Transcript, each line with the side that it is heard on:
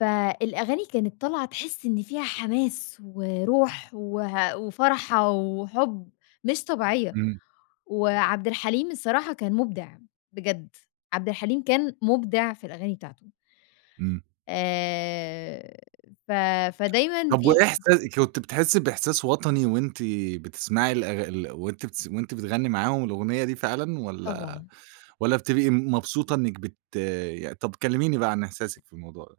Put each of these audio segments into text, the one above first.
left: فالأغاني كانت طالعة تحِسي إن فيها حماس وروح وه وفرحة وحُب مش طبيعية.
right: إمم.
left: وعبد الحليم الصراحة كان مُبدع بجد، عبد الحليم كان مُبدع في الأغاني بتاعته.
right: إمم.
left: آآ ف فدايمًا
right: طّب
left: في
right: وإيه إحسا كنتِ بتحسّي بإحساس وطني وأنتِ بتسمعي الأغ ال وأنتِ بتس وأنتِ بتغنّي معاهم الأغنية دي فعلًا والّا
left: طبعًا.
right: والّا بتبقي م مبسوطة إنِّك بت ي طّب كلِّميني بقى عن إحساسِك في الموضوع ده.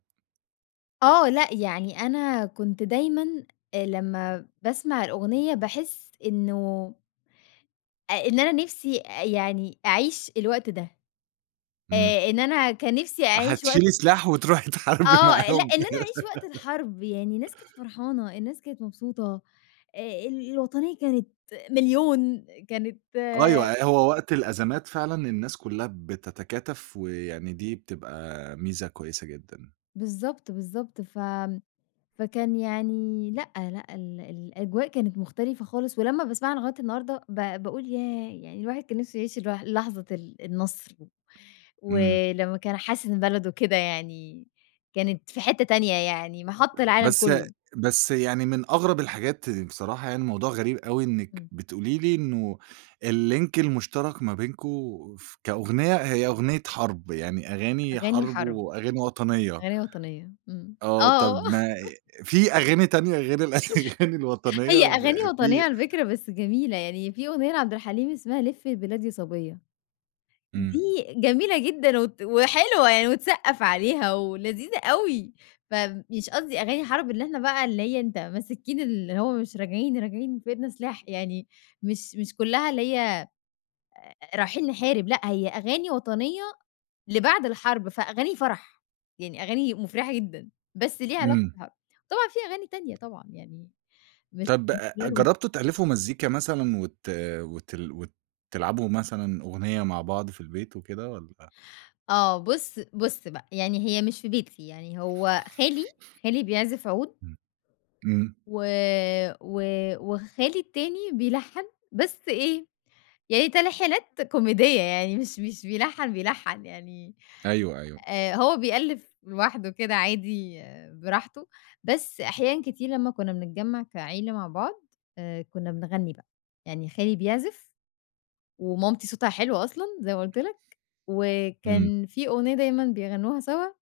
left: آه، لأ، يعني أنا كنت دايمًا آآ لمّا باسمع الأغنية، باحِس إنه آآ إن أنا نِفْسي أ يعني أعيش الوقت ده.
right: إمم.
left: آآ إن أنا كان نِفْسي أعيش وقت
right: فهتشيلي سلاح وتروحي تحاربي
left: آه، لأ،
right: معاهم.
left: إن أنا أعيش وقت الحرب، يعني الناس كانت فرحانة، الناس كانت مبسوطة، آآ ال الوطنية كانت مليون، كانت
right: أيوه، أه، هو وقت الأزمات فعلًا الناس كُلّها بتَتكاتَف، ويعني دي بتبقى ميزة كويسة جدًا.
left: بالضبط، بالضبط. ف فكان يعني لأ، لأ، ال الأجواء كانت مختلفة خالص ولمّا باسمعها لغاية النهارده، ب باقول ياه، يعني الواحد كان نِفْسه يعيش الوح لحظة ال النَصْر.
right: إمم.
left: ولمّا كان حاسِس إن بلده كده يعني كانت في حتّة تانية يعني، مَحَط العالم
right: بس
left: كُلّه.
right: بس يعني من أغرب الحاجات بصراحة يعني موضوع غريب أوي إنِّك
left: إمم.
right: بتقولي لي إنه الlink المُشترَك ما بينكم ف كأغنية، هي أغنية حرب، يعني أغاني
left: أغاني
right: حرب
left: حرب.
right: وأغاني وطنية.
left: أغاني وطنية. إمم.
right: آه، طَب
left: آه.
right: ما في أغاني تانية غير الأغاني الوطنية
left: هي أغاني
right: بقى
left: وطنية
right: في
left: على فكرة بس جميلة. يعني في أغنية لعبد الحليم اسمها لفّي البلاد يا صَبيّة. دي
right: إمم.
left: جميلة جدًا وت وحلوة يعني وتسقَّف عليها ولذيذة أوي. فمش قصدي أغاني حرب إن إحنا بقى اللي هي أنت ماسكين اللي هو مش راجعين، راجعين وفي إيدنا سلاح، يعني مش مش كُلّها اللي هي آآ رايحين نحارب، لأ، هي أغاني وطنية لبعد الحرب، فأغاني فرح. يعني أغاني مُفرِحة جدًا، بس ليها علاقة
right: إمم.
left: بالحرب. طبعًا في أغاني تانية طبعًا يعني مش
right: طَب
left: مش
right: آآ
left: [unintelligible]
right: جرّبتوا تألِّفوا مزيكا مثلًا وت وتل وتلعبوا مثلًا أغنية مع بعض في البيت وكده والّا؟
left: آه، بُص بُص بقى، يعني هي مش في بيتي، يعني هو خالي، خالي بيعزف عُود.
right: إمم. إمم.
left: و و وخالي التاني بيلَحَّن بس إيه، يعني تلحينات كوميدية يعني مش مش بيلَحَّن بيلَحَّن، يعني
right: أيوه، أيوه.
left: آآ هو بيألِّف لوحده كده عادي براحته، بس أحيانًا كتير لمّا كُنّا بنتجمَّع كعيلة مع بعض، آآ كُنّا بنغنّي بقى. يعني خالي بيعزف ومامتي صوتها حلو أصلًا زي ما قُلت لك،
right: إمم.
left: وكان في أغنية دايمًا بيغنّوها سوا.